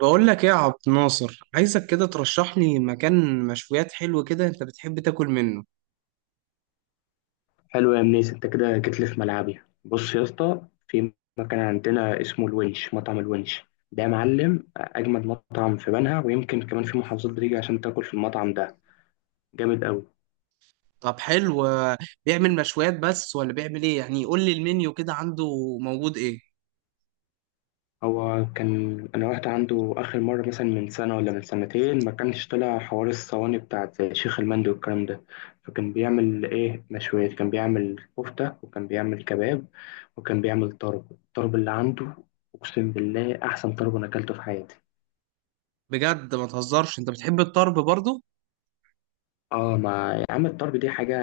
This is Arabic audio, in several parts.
بقول لك ايه يا عبد الناصر، عايزك كده ترشح لي مكان مشويات حلو كده انت بتحب تاكل منه. حلو يا منيس، انت كده جيت لي في ملعبي. بص يا اسطى، في مكان عندنا اسمه الونش، مطعم الونش ده يا معلم اجمد مطعم في بنها، ويمكن كمان في محافظات بتيجي عشان تاكل في المطعم ده. جامد قوي. طب حلو، بيعمل مشويات بس ولا بيعمل ايه؟ يعني قول لي المنيو كده عنده، موجود ايه؟ هو كان انا رحت عنده اخر مره مثلا من سنه ولا من سنتين، ما كانش طلع حوار الصواني بتاعت زي شيخ المندي والكلام ده. فكان بيعمل ايه؟ مشويات. كان بيعمل كفته وكان بيعمل كباب وكان بيعمل طرب. الطرب اللي عنده اقسم بالله احسن طرب انا اكلته في حياتي. بجد ما تهزرش، انت بتحب الطرب برضو؟ اه ما يا عم، الطرب دي حاجة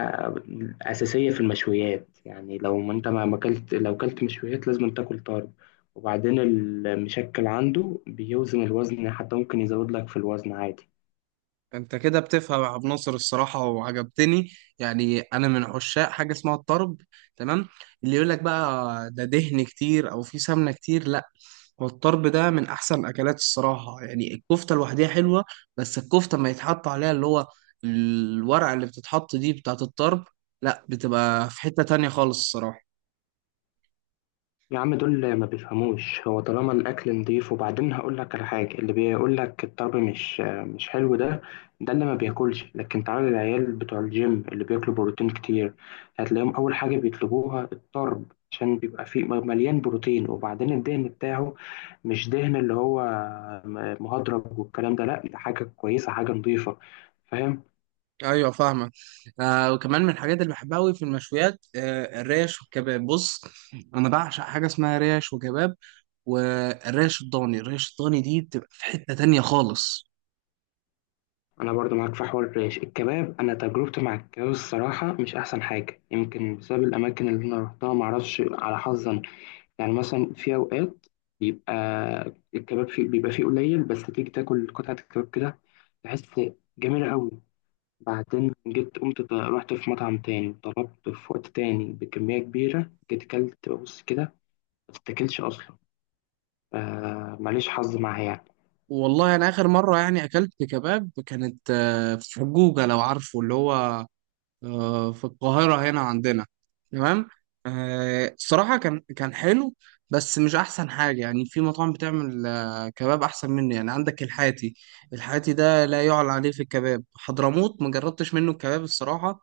أساسية في المشويات. يعني لو ما انت ما ما اكلت لو اكلت مشويات لازم تاكل طرب. وبعدين المشكل عنده بيوزن الوزن، حتى ممكن يزود لك في الوزن عادي. انت كده بتفهم يا عبد الناصر الصراحة وعجبتني. يعني انا من عشاق حاجة اسمها الطرب، تمام. اللي يقول لك بقى ده دهن كتير او في سمنة كتير، لا. والطرب ده من احسن الاكلات الصراحه، يعني الكفته لوحدها حلوه، بس الكفته ما يتحط عليها اللي هو الورقه اللي بتتحط دي بتاعه الطرب، لا، بتبقى في حته تانية خالص الصراحه. يا عم دول ما بيفهموش. هو طالما الاكل نضيف. وبعدين هقول لك على حاجه، اللي بيقول لك الطرب مش حلو ده، ده اللي ما بياكلش. لكن تعالى العيال بتوع الجيم اللي بياكلوا بروتين كتير، هتلاقيهم اول حاجه بيطلبوها الطرب، عشان بيبقى فيه مليان بروتين. وبعدين الدهن بتاعه مش دهن اللي هو مهدرج والكلام ده، لا ده حاجه كويسه، حاجه نضيفه. فاهم؟ ايوه، فاهمك. آه، وكمان من الحاجات اللي بحبها قوي في المشويات الريش والكباب. بص، انا بعشق حاجه اسمها ريش وكباب. والريش الضاني، الريش الضاني دي بتبقى في حته تانية خالص. انا برضو معاك في حوار الريش الكباب. انا تجربتي مع الكباب الصراحه مش احسن حاجه، يمكن بسبب الاماكن اللي انا رحتها، ما اعرفش على حظا. يعني مثلا في اوقات بيبقى الكباب فيه بيبقى فيه قليل، بس تيجي تاكل قطعه الكباب كده تحس جميله قوي. بعدين جيت قمت رحت في مطعم تاني، طلبت في وقت تاني بكميه كبيره، جيت اكلت بص كده ما تتاكلش اصلا. ماليش حظ معاها يعني. والله انا اخر مره يعني اكلت كباب كانت في حجوجه، لو عارفه اللي هو، في القاهرة هنا عندنا، تمام. الصراحة كان حلو، بس مش أحسن حاجة. يعني في مطاعم بتعمل كباب أحسن منه، يعني عندك الحاتي. الحاتي ده لا يعلى عليه في الكباب. حضرموت ما جربتش منه الكباب الصراحة،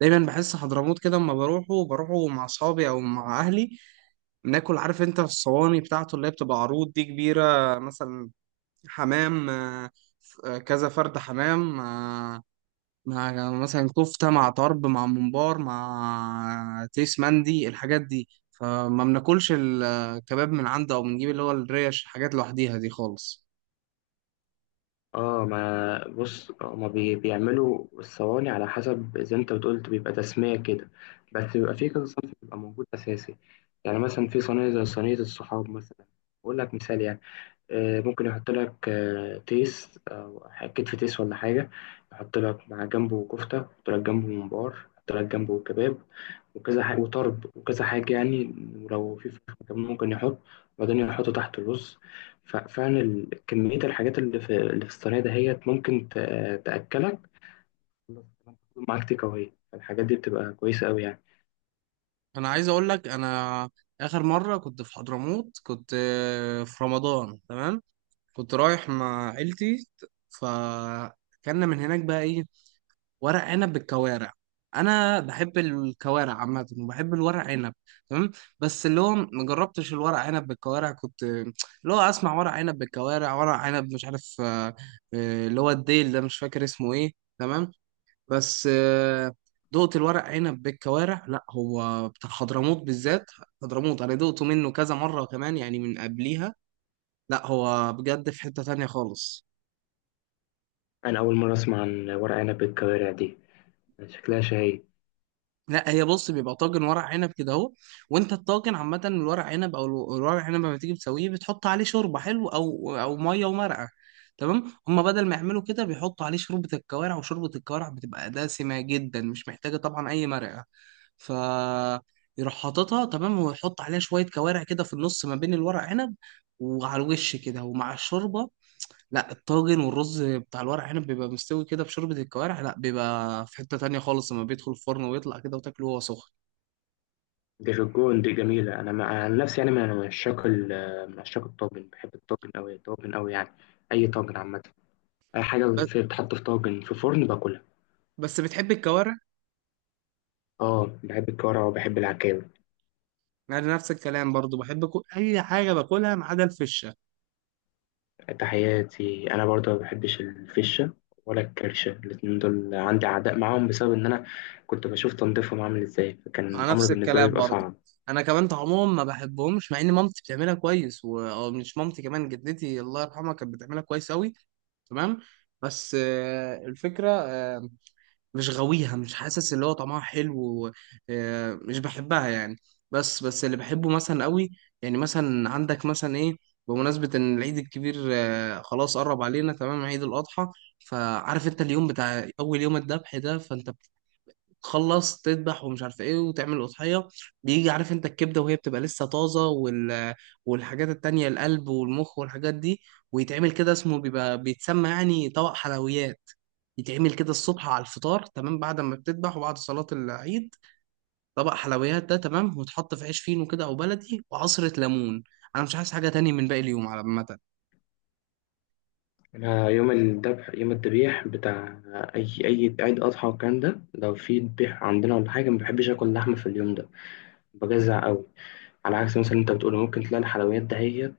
دايما بحس حضرموت كده أما بروحه بروحه مع أصحابي أو مع أهلي بناكل، عارف أنت الصواني بتاعته اللي هي بتبقى عروض دي كبيرة، مثلا حمام، كذا فرد حمام، مع مثلا كفتة مع طرب مع ممبار مع تيس مندي، الحاجات دي، فما بناكلش الكباب من عنده او بنجيب اللي هو الريش، الحاجات لوحديها دي خالص. اه ما بص، هما بيعملوا الصواني على حسب، زي انت بتقول بيبقى تسمية كده، بس بيبقى في كذا صنف بيبقى موجود أساسي. يعني مثلا في صينية زي صينية الصحاب مثلا، أقول لك مثال يعني. ممكن يحط لك تيس او كتف تيس ولا حاجه، يحط لك مع جنبه كفته، يحط لك جنبه ممبار، يحط لك جنبه كباب وكذا حاجه، وطرب وكذا حاجه يعني. ولو في فراخ كمان ممكن يحط. وبعدين يحط تحت الرز. فعلا كميه الحاجات اللي في الصينيه دهيت ممكن تاكلك معاك تيك اواي. الحاجات دي بتبقى كويسه قوي يعني. انا عايز اقول لك، انا اخر مرة كنت في حضرموت كنت في رمضان، تمام. كنت رايح مع عيلتي، فكنا من هناك بقى ايه، ورق عنب بالكوارع. انا بحب الكوارع عامه وبحب الورق عنب، تمام. بس اللي هو ما جربتش الورق عنب بالكوارع، كنت اللي هو اسمع ورق عنب بالكوارع، ورق عنب مش عارف اللي هو الديل ده، مش فاكر اسمه ايه، تمام. بس دقت الورق عنب بالكوارع، لا هو بتاع حضرموت بالذات. حضرموت انا دقته منه كذا مره كمان يعني من قبليها، لا هو بجد في حته تانية خالص. انا اول مره اسمع عن ورق عنب بالكوارع دي. شكلها شهيه. لا، هي بص، بيبقى طاجن ورق عنب كده اهو، وانت الطاجن عامه الورق عنب او الورق عنب لما تيجي تسويه بتحط عليه شوربه حلو او او ميه ومرقه، تمام. هما بدل ما يعملوا كده بيحطوا عليه شوربه الكوارع، وشوربه الكوارع بتبقى دسمه جدا، مش محتاجه طبعا اي مرقه. ف يروح حاططها، تمام، ويحط عليها شويه كوارع كده في النص ما بين الورق عنب وعلى الوش كده ومع الشوربه. لا، الطاجن والرز بتاع الورق عنب بيبقى مستوي كده في شوربة الكوارع، لا بيبقى في حتة تانية خالص لما بيدخل الفرن ويطلع كده وتاكله وهو سخن. دي في الجون، دي جميلة. أنا عن نفسي يعني من عشاق من عشاق الطاجن، بحب الطاجن أوي، الطاجن أوي يعني. أي طاجن عامة، أي حاجة بس في بتحط في طاجن في فرن باكلها. بس بتحب الكوارع؟ أه بحب الكرة وبحب العكاوي. أنا نفس الكلام برضو، بحب أي حاجة باكلها ما عدا الفشة. تحياتي، أنا برضه ما بحبش الفشة ولا الكرشة، الاتنين دول عندي عداء معاهم، بسبب إن أنا كنت بشوف تنظيفهم عامل إزاي، فكان مع الأمر نفس بالنسبة لي الكلام بيبقى برضو، صعب. أنا كمان طعمهم ما بحبهمش، مع إن مامتي بتعملها أو مش مامتي، كمان جدتي الله يرحمها كانت بتعملها كويس أوي، تمام. بس الفكرة، مش غاويها، مش حاسس اللي هو طعمها حلو و- مش بحبها يعني. بس اللي بحبه مثلا قوي، يعني مثلا عندك مثلا ايه، بمناسبة ان العيد الكبير خلاص قرب علينا، تمام، عيد الأضحى. فعارف انت اليوم بتاع اول يوم الذبح ده، فانت تخلص تذبح ومش عارف ايه وتعمل اضحيه، بيجي عارف انت الكبده وهي بتبقى لسه طازه والحاجات التانية، القلب والمخ والحاجات دي، ويتعمل كده، اسمه بيبقى بيتسمى يعني طبق حلويات. يتعمل كده الصبح على الفطار، تمام، بعد ما بتذبح وبعد صلاه العيد. طبق حلويات ده، تمام، وتحط في عيش فينو كده او بلدي وعصره ليمون، انا مش عايز حاجه تاني من باقي اليوم على عامه. أنا يوم الذبح، يوم الذبيح بتاع أي عيد أضحى والكلام ده، لو في ذبيح عندنا ولا حاجة ما بحبش آكل لحمة في اليوم ده. بجزع قوي. على عكس مثلا انت بتقول ممكن تلاقي الحلويات دهيت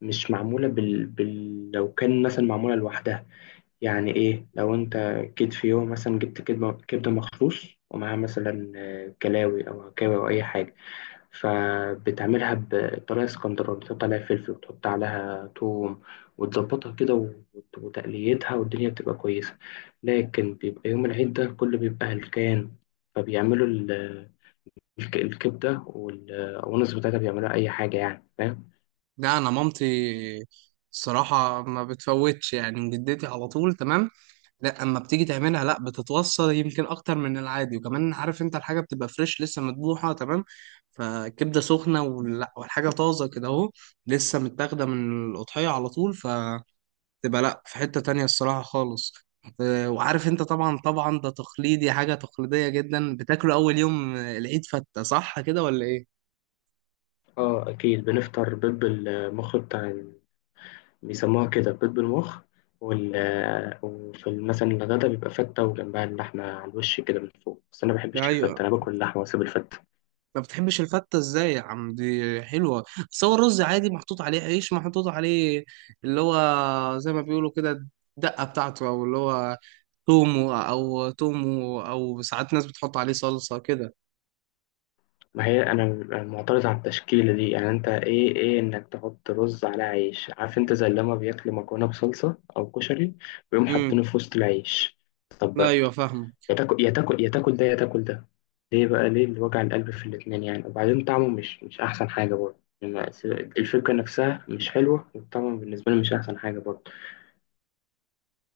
مش معمولة لو كان مثلا معمولة لوحدها. يعني ايه؟ لو انت كيد في يوم مثلا جبت كبدة، كبدة مخروص ومعاها مثلا كلاوي او عكاوي او اي حاجة، فبتعملها بطريقة اسكندراني، تحط عليها فلفل وتحط عليها توم وتظبطها كده وتقليتها، والدنيا بتبقى كويسة. لكن بيبقى يوم العيد ده كله بيبقى هلكان، فبيعملوا الكبدة والأونس بتاعتها بيعملوها أي حاجة يعني. فاهم؟ لا، انا مامتي الصراحه ما بتفوتش، يعني جدتي على طول، تمام. لا، اما بتيجي تعملها، لا بتتوصل يمكن اكتر من العادي، وكمان عارف انت الحاجه بتبقى فريش لسه مذبوحه، تمام، فكبده سخنه ولا، والحاجه طازه كده اهو، لسه متاخده من القطعيه على طول، فتبقى لا في حته تانية الصراحه خالص. وعارف انت طبعا، طبعا ده تقليدي، حاجه تقليديه جدا بتاكله اول يوم العيد، فته، صح كده ولا ايه؟ آه أكيد بنفطر بيض بالمخ بتاع بيسموها كده بيض بالمخ وال... وفي مثلا الغدا بيبقى فتة وجنبها اللحمة على الوش كده من فوق، بس أنا ما بحبش الفتة، ايوه. أنا باكل اللحمة وأسيب الفتة. ما بتحبش الفتة ازاي يا عم، دي حلوة. بس هو الرز عادي محطوط عليه عيش محطوط عليه، اللي هو زي ما بيقولوا كده الدقة بتاعته، او اللي هو تومو او تومو، او ساعات ناس بتحط عليه صلصة كده. ما هي أنا معترض على التشكيلة دي. يعني أنت إيه إنك تحط رز على عيش، عارف أنت زي لما بياكلوا مكرونة بصلصة أو كشري، ويقوم امم حاطينه في وسط العيش. لا، طب ايوه فاهمه. يا تاكل، يا تاكل يا تاكل ده يا تاكل ده. ليه بقى؟ ليه الوجع القلب في الاتنين يعني؟ وبعدين طعمه مش أحسن حاجة برضه يعني. الفكرة نفسها مش حلوة، والطعم بالنسبة لي مش أحسن حاجة برضه.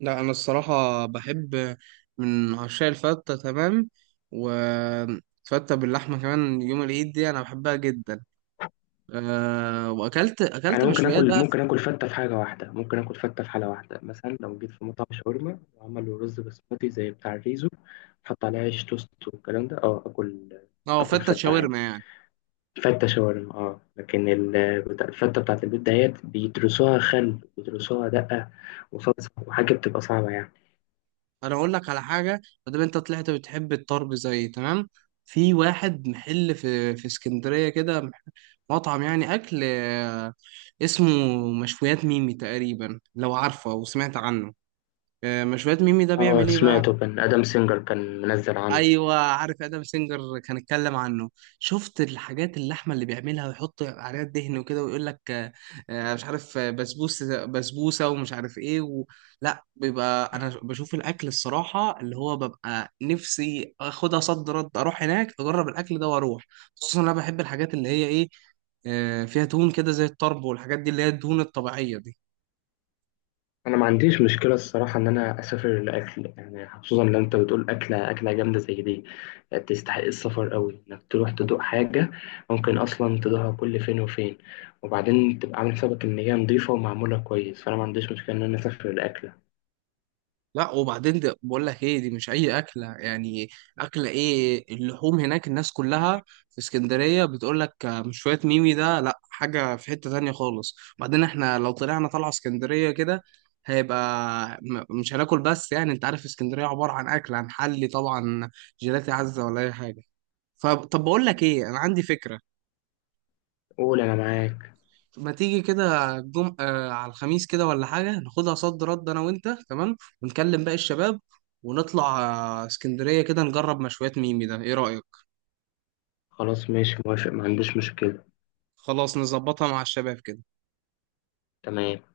لا، انا الصراحة بحب، من عشاق الفتة، تمام، وفتة باللحمة كمان يوم العيد دي انا بحبها جدا. أه، واكلت يعني اكلت مشويات بقى. ممكن آكل فتة في حالة واحدة، مثلا لو جيت في مطعم شاورما وعملوا رز بسمتي زي بتاع الريزو، حط عليه عيش توست والكلام ده، اه آكل. اه، آكل فتة فتة شاورما عادي، يعني. فتة شاورما اه. لكن الفتة بتاعت البيت ديت بيدرسوها خل بيدرسوها دقة وصلصة وحاجة، بتبقى صعبة يعني. انا اقول لك على حاجه، ما دام انت طلعت بتحب الطرب زي تمام، في واحد محل في اسكندريه كده مطعم يعني اكل، اسمه مشويات ميمي تقريبا، لو عارفه او سمعت عنه. مشويات ميمي ده اه بيعمل ايه بقى؟ سمعته، كان ادم سينجر كان منزل عنه. ايوه، عارف ادم سينجر كان اتكلم عنه، شفت الحاجات اللحمه اللي بيعملها ويحط عليها الدهن وكده، ويقول لك مش عارف، بسبوسه بسبوسه ومش عارف ايه و... لا بيبقى انا بشوف الاكل الصراحه، اللي هو ببقى نفسي اخدها صد رد اروح هناك اجرب الاكل ده واروح. خصوصا انا بحب الحاجات اللي هي ايه، فيها دهون كده زي الطرب والحاجات دي اللي هي الدهون الطبيعيه دي. انا ما عنديش مشكله الصراحه ان انا اسافر لاكل، يعني خصوصا لو انت بتقول اكله اكله جامده زي دي، يعني تستحق السفر قوي انك تروح تدوق حاجه ممكن اصلا تدوقها كل فين وفين. وبعدين تبقى عامل حسابك ان هي نظيفه ومعموله كويس، فانا ما عنديش مشكله ان انا اسافر لاكله. لا وبعدين ده بقول لك ايه، دي مش اي اكله يعني، اكله ايه اللحوم هناك، الناس كلها في اسكندريه بتقول لك مش شويه ميمي ده، لا حاجه في حته تانية خالص. بعدين احنا لو طلعنا طلعه اسكندريه كده، هيبقى مش هناكل بس، يعني انت عارف اسكندريه عباره عن اكل، عن حلي طبعا، جيلاتي عزه ولا اي حاجه. فطب بقول لك ايه، انا عندي فكره، قول انا معاك. ما تيجي كده الجم... آه على الخميس كده ولا حاجة، ناخدها صد رد أنا وأنت، تمام، ونكلم باقي الشباب ونطلع، آه، اسكندرية كده نجرب مشويات ميمي ده، إيه رأيك؟ خلاص ماشي، موافق، ما عنديش مشكله. خلاص نظبطها مع الشباب كده. تمام.